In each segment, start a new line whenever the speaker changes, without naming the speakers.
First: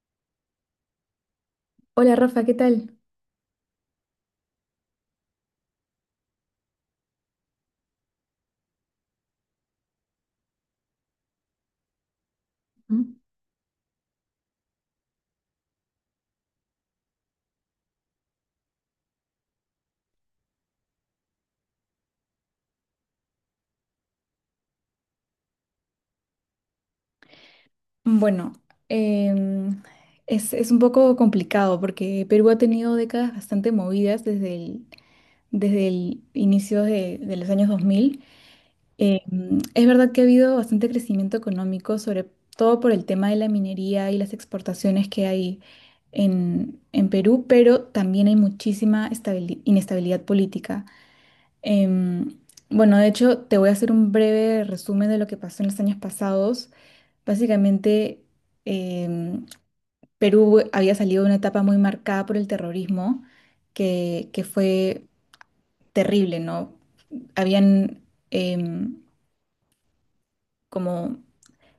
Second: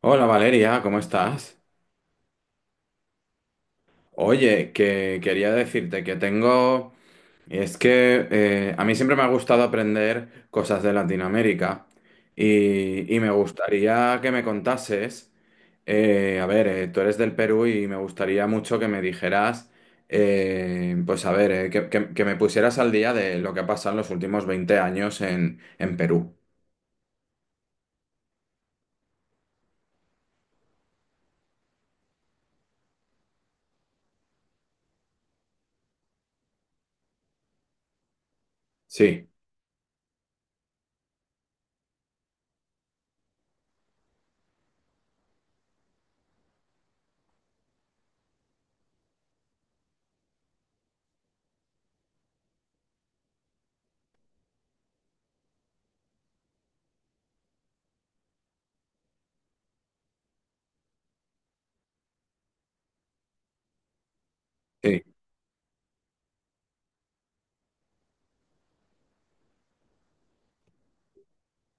Hola Valeria, ¿cómo estás?
Hola Rafa, ¿qué tal?
Oye, que quería decirte que tengo... Es que a mí siempre me ha gustado aprender cosas de Latinoamérica y,
Mm.
me gustaría que me contases, tú eres del Perú y me gustaría mucho que me dijeras, pues a ver, que me pusieras al día de lo que ha pasado en los últimos 20 años en, Perú.
Bueno, em, es un poco complicado porque Perú ha tenido décadas bastante movidas desde el inicio de los años 2000.
Sí,
Es verdad que ha habido bastante crecimiento económico, sobre todo por el tema de la minería y las exportaciones que hay en Perú, pero también hay muchísima inestabilidad política. Em, bueno, de hecho, te voy a hacer un breve resumen de lo que pasó en los años pasados. Básicamente, em, Perú había salido de una etapa muy marcada por el terrorismo, que fue
sí.
terrible, ¿no? Habían em, como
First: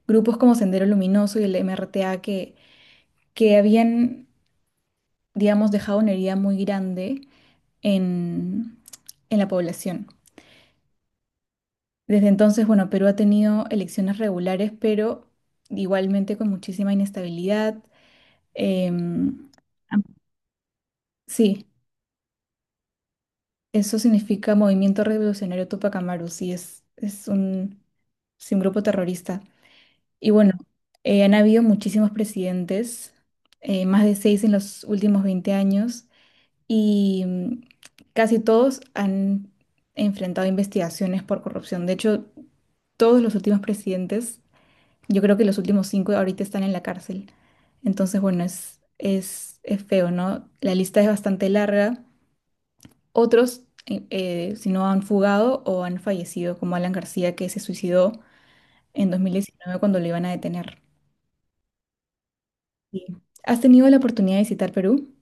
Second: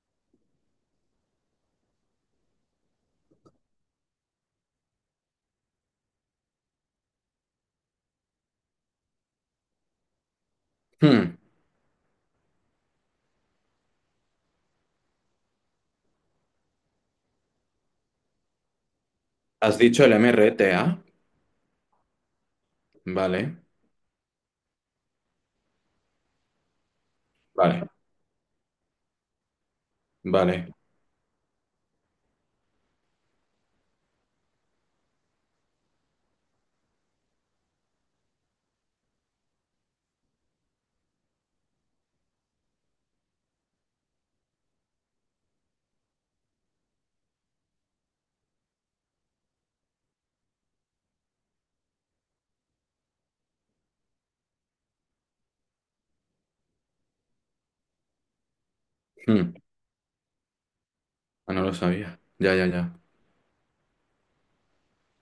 grupos como Sendero Luminoso y el MRTA que habían, digamos, dejado una herida muy grande en, en la población.
Hmm.
Desde entonces, bueno, Perú ha tenido elecciones regulares, pero igualmente con muchísima inestabilidad. em,
¿Has dicho el MRTA?
Sí.
Vale,
Eso significa Movimiento Revolucionario Tupac Amaru, sí, es un,
vale,
sí, un grupo terrorista. Y bueno,
vale.
han habido muchísimos presidentes, más de seis en los últimos 20 años, y casi todos han enfrentado investigaciones por corrupción. De hecho, todos los últimos presidentes, yo creo que los últimos cinco ahorita están en la cárcel. Entonces, bueno, es feo, ¿no? La lista es bastante larga. Otros, si no han fugado o han fallecido, como Alan García, que se suicidó en dos mil
Hmm.
diecinueve cuando lo iban a detener.
Ah, no lo sabía. Ya, ya, ya.
Sí. ¿Has tenido la oportunidad de visitar Perú?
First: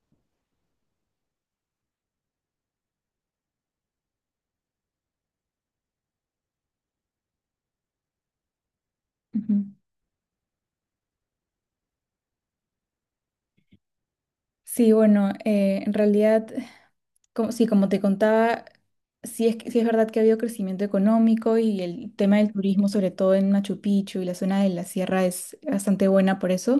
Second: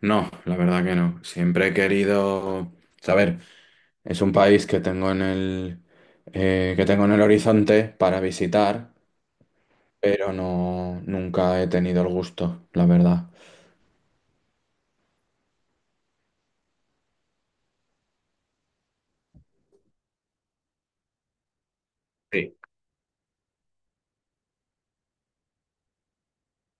No, la verdad que no. Siempre he querido saber. Es un país que tengo en el que tengo en el horizonte para visitar,
Ujú.
pero nunca he tenido el gusto, la verdad.
Sí, bueno, en realidad, como, sí, como te contaba, sí es verdad que ha habido crecimiento económico y el tema del
Sí.
turismo, sobre todo en Machu Picchu y la zona de la sierra, es bastante buena por eso.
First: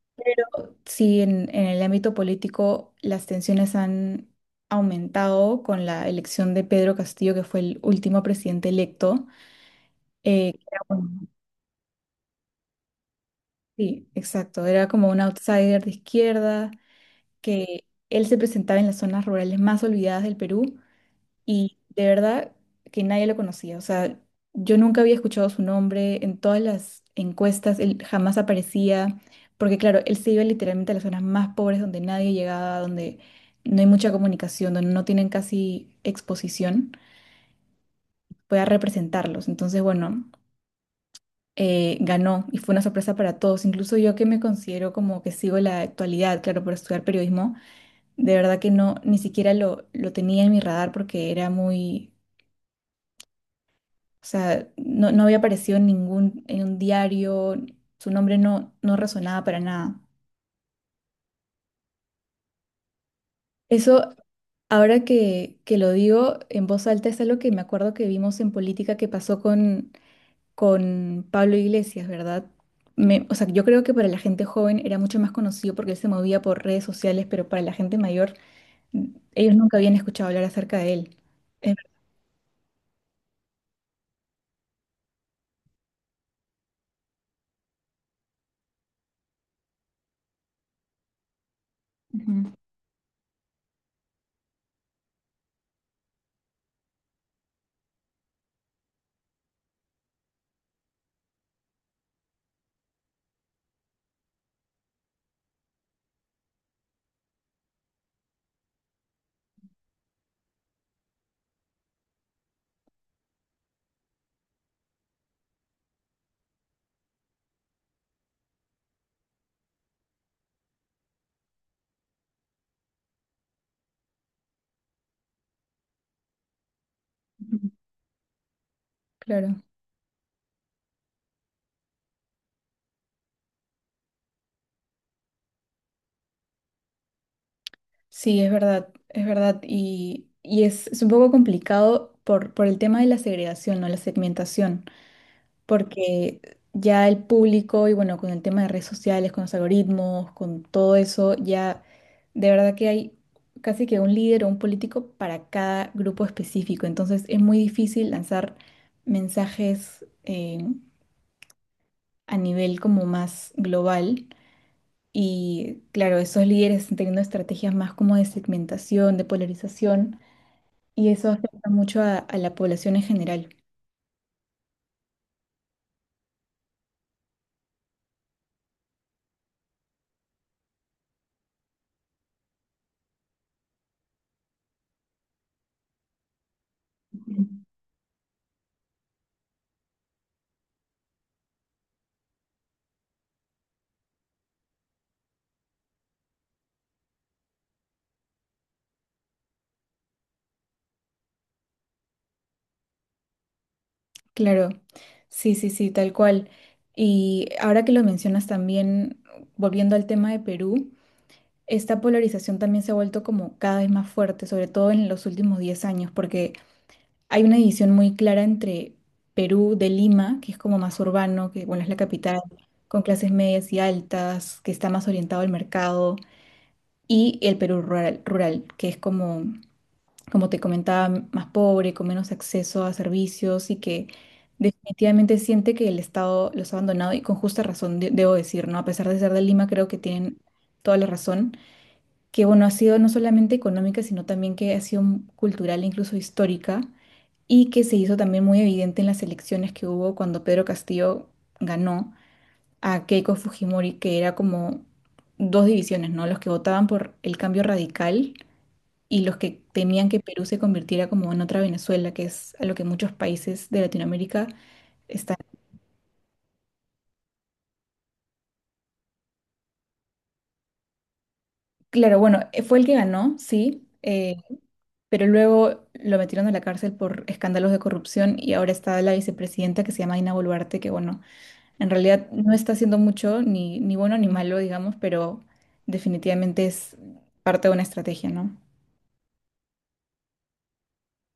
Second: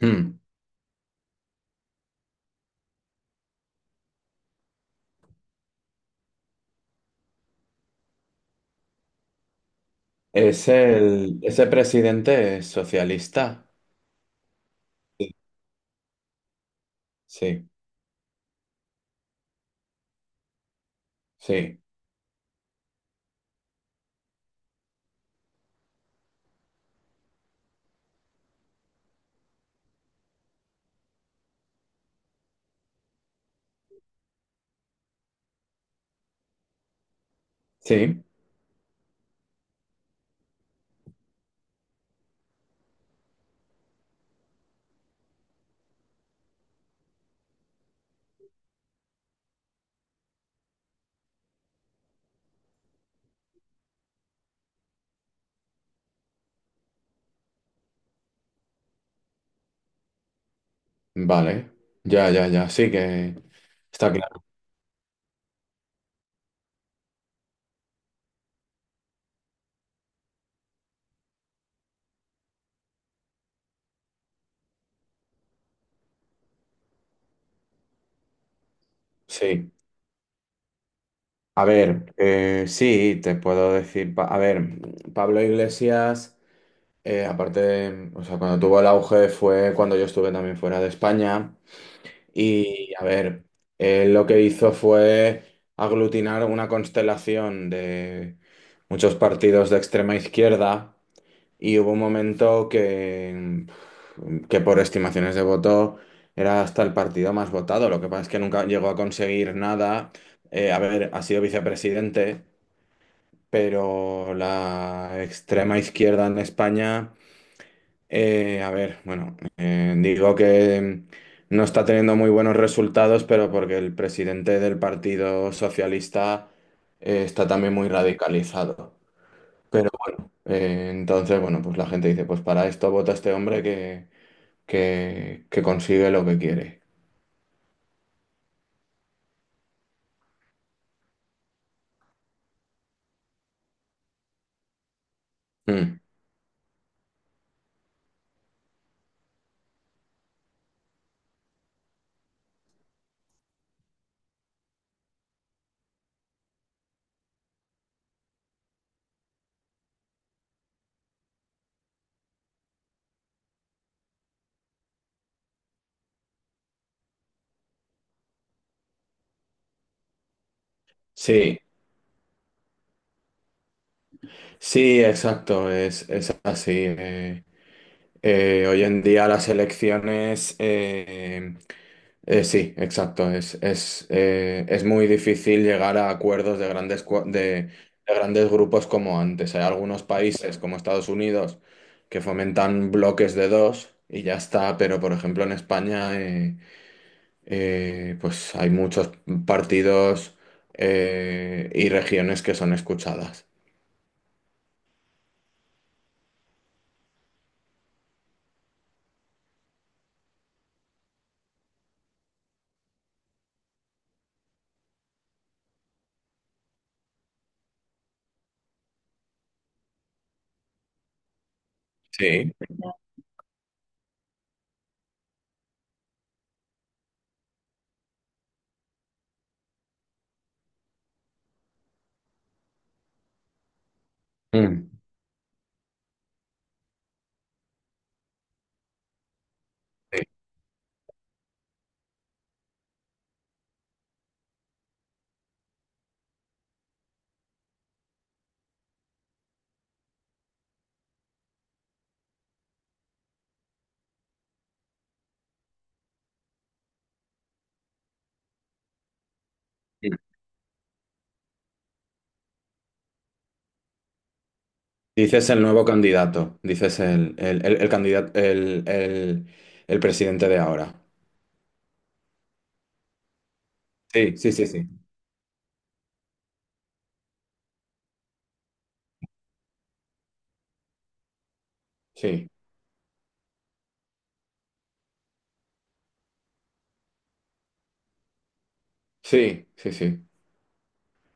Hmm.
Sí, en el ámbito político las tensiones han aumentado con la elección de Pedro Castillo, que fue el último presidente electo. eh, que
Es
era un-
el, ese presidente es socialista.
sí, exacto. Era como un outsider de izquierda,
Sí,
que él se presentaba en las zonas rurales más olvidadas del Perú. Y
sí,
de verdad que nadie lo conocía. O sea, yo nunca había escuchado su nombre en todas las encuestas, él jamás aparecía, porque claro, él se iba literalmente a las zonas más pobres donde nadie llegaba, donde no hay mucha comunicación, donde no tienen casi exposición,
sí.
fue a representarlos. Entonces, bueno, ganó y fue una sorpresa para todos. Incluso yo que me considero como que sigo la actualidad, claro, por estudiar periodismo, de verdad que no, ni siquiera lo tenía en mi radar porque era muy... O sea, no, no había aparecido en en un diario, su nombre no resonaba para nada.
Vale. Ya, ya, ya. Sí que está
Eso,
claro.
ahora que lo digo en voz alta, es algo que me acuerdo que vimos en política que pasó con Pablo Iglesias, ¿verdad? Yo creo que para la gente joven era mucho más conocido porque él se movía por redes sociales, pero para la gente mayor, mm, ellos
Sí.
nunca habían escuchado hablar acerca de él.
A
Eh,
ver, sí, te puedo decir, Pablo Iglesias, aparte de, o sea, cuando tuvo el auge fue cuando yo estuve también fuera de España
ujú,
y, a ver, él lo que hizo fue aglutinar una constelación de muchos partidos de extrema izquierda y hubo un momento que por estimaciones de voto era hasta el partido más votado, lo que pasa es que nunca llegó a conseguir nada. A ver, ha sido vicepresidente, pero la extrema izquierda en España, bueno, digo que no está teniendo muy buenos resultados, pero porque el presidente del Partido Socialista está
Ujú,
también muy radicalizado.
claro.
Pero entonces, bueno, pues la gente dice, pues para esto vota este hombre que consigue lo que quiere.
Sí, es verdad, es verdad. Y es un poco complicado por el tema de la segregación, ¿no? La segmentación,
Mm.
porque ya el público, y bueno, con el tema de redes sociales, con los algoritmos, con todo eso, ya de verdad que hay casi que un líder o un político para cada grupo específico. Entonces es muy difícil lanzar mensajes a nivel como más global. Y claro, esos líderes están teniendo estrategias más como de segmentación, de polarización y eso
Sí,
afecta mucho a la población en general.
sí, exacto, es así. Hoy en día las elecciones sí, exacto. Es muy difícil llegar a acuerdos de grandes, de grandes grupos como antes. Hay algunos países como Estados Unidos que fomentan bloques de dos y ya está, pero por ejemplo en España pues hay muchos partidos, y regiones que son escuchadas.
Claro, sí, sí, sí, tal cual. Y ahora que lo mencionas también, volviendo al tema de Perú, esta polarización también se ha vuelto como cada vez más fuerte, sobre todo en los últimos 10 años, porque hay una división muy clara entre Perú de Lima, que es como más urbano, que bueno, es la capital,
Sí.
con clases medias y altas, que está más orientado al mercado, y el Perú rural, rural, que es como como te comentaba, más pobre, con menos acceso a servicios y que
Mm.
definitivamente siente que el Estado los ha abandonado y con justa razón, debo decir, ¿no? A pesar de ser de Lima, creo que tienen toda la razón, que bueno, ha sido no solamente económica, sino también que ha sido cultural e incluso histórica y que se hizo también muy evidente en las elecciones que hubo cuando Pedro Castillo ganó a Keiko Fujimori, que era como dos divisiones, ¿no? Los que votaban por el cambio radical y los que temían
Sí.
que Perú se convirtiera como en otra Venezuela, que es a lo que muchos países de Latinoamérica están.
Dices el nuevo candidato, dices el candidato, el presidente de ahora.
Claro, bueno, fue el que ganó, sí,
Sí, sí, sí, sí.
pero luego lo metieron a la cárcel por escándalos de corrupción y ahora está la vicepresidenta que se llama Dina Boluarte, que bueno, en realidad
Sí,
no está haciendo mucho, ni, ni bueno ni malo, digamos, pero definitivamente es parte de una estrategia, ¿no?
sí, sí, sí,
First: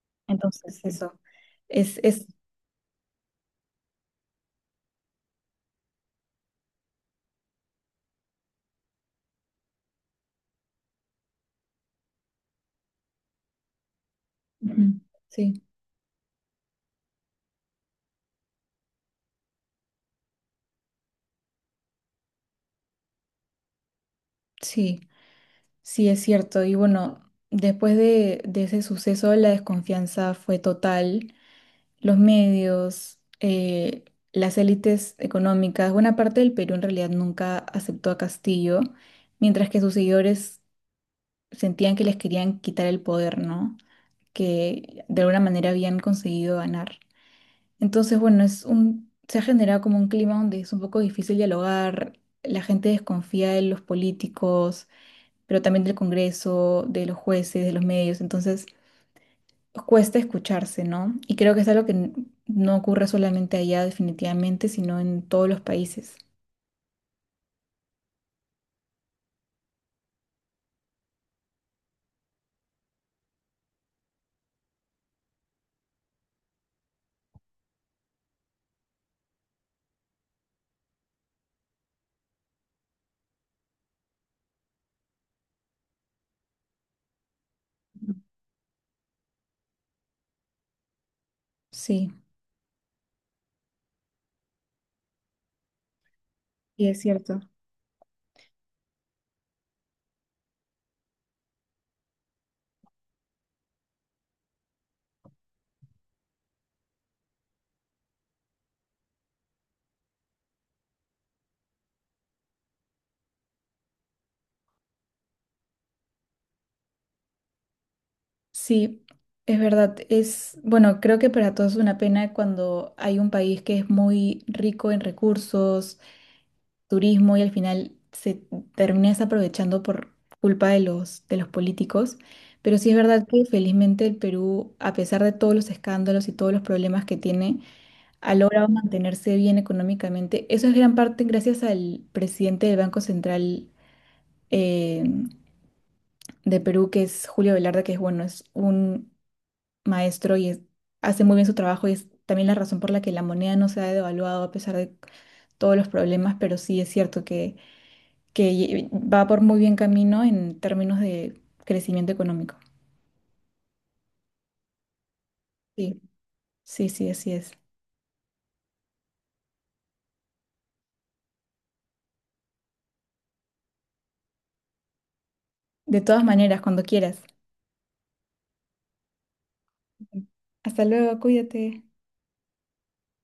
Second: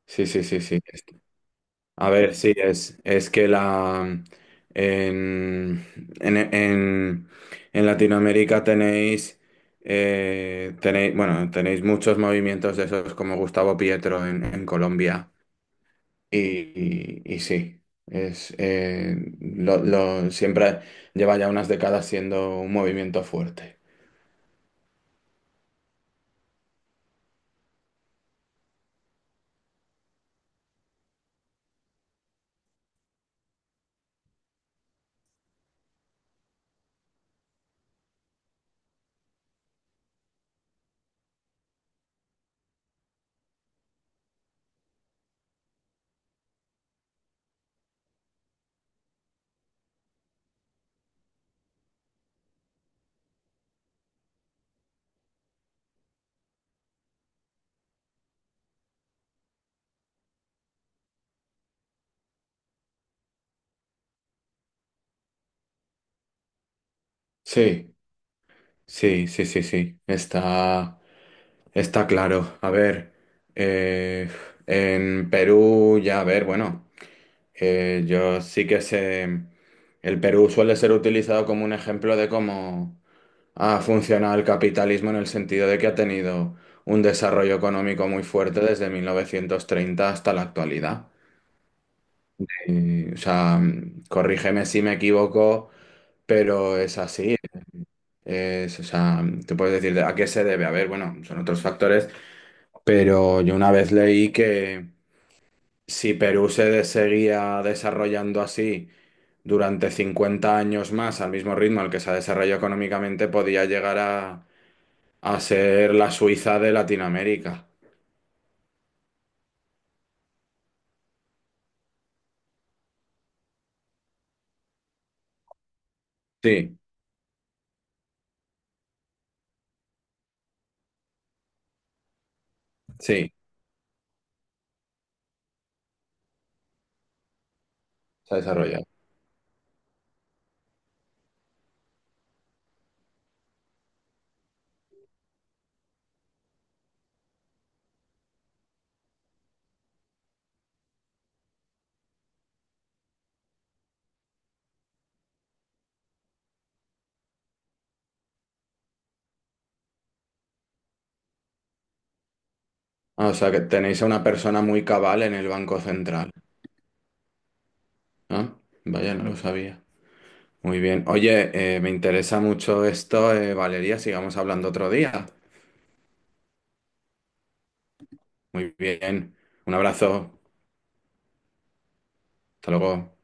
sí, sí, sí,
Entonces,
sí.
eso es,
A
es,
ver, sí, es que la mm, en, en, en, en Latinoamérica tenéis tenéis, bueno, tenéis muchos movimientos de esos como Gustavo Pietro en,
ujú,
Colombia.
sí,
Y sí, siempre, lleva ya unas décadas siendo un movimiento fuerte.
sí. Sí, es cierto. Y bueno, después de ese suceso, la desconfianza fue total. Los medios, las élites económicas, buena parte del Perú en realidad nunca aceptó a Castillo, mientras que sus seguidores sentían que les querían quitar el poder, ¿no? Que de alguna manera habían conseguido ganar. Entonces, bueno, se ha generado como un clima donde es un poco difícil dialogar, la gente desconfía de los políticos pero también del Congreso, de los jueces, de los medios. Entonces, cuesta escucharse, ¿no? Y creo que es algo no ocurre solamente allá definitivamente, sino en todos los países.
Sí. Sí, sí, sí, sí. Está, está claro. A ver, eh, en Perú ya, a ver, bueno, yo sí que sé, el Perú suele ser utilizado como un ejemplo de cómo ha funcionado el capitalismo en el sentido de que ha tenido un desarrollo económico muy fuerte desde 1930 hasta la actualidad.
Sí.
Y, o sea, corrígeme si me equivoco, pero
Sí,
es
es
así.
cierto.
Es, o sea, te puedes decir a qué se debe. A ver, bueno, son otros factores, pero yo una vez leí que si Perú seguía desarrollando así durante 50 años más al mismo ritmo al que se ha desarrollado económicamente, podía llegar a ser la Suiza de Latinoamérica.
Sí, es verdad. Es, bueno, creo que para todos es una pena cuando hay un país que es muy rico en recursos,
Sí,
turismo y al final se termina desaprovechando por culpa de los políticos. Pero sí es verdad
sí,
que felizmente el Perú, a pesar de todos los escándalos y todos los problemas que tiene, ha
se ha
logrado
desarrollado.
mantenerse bien económicamente. Eso es gran parte gracias al presidente del Banco Central eh, de Perú, que es Julio Velarde, que es bueno, es un maestro hace muy bien su trabajo y es también la razón por la que la moneda no se ha devaluado a pesar de todos los problemas, pero sí es cierto que va por muy bien camino en términos de crecimiento económico.
Ah, o sea, que tenéis a una persona muy cabal en el Banco
Sí,
Central.
sí, sí, así es.
Ah, vaya, no lo sabía. Muy bien. Oye, me interesa mucho esto, Valeria. Sigamos hablando otro día.
De todas maneras, cuando quieras.
Muy bien. Un abrazo.
Hasta luego, cuídate.
Hasta luego.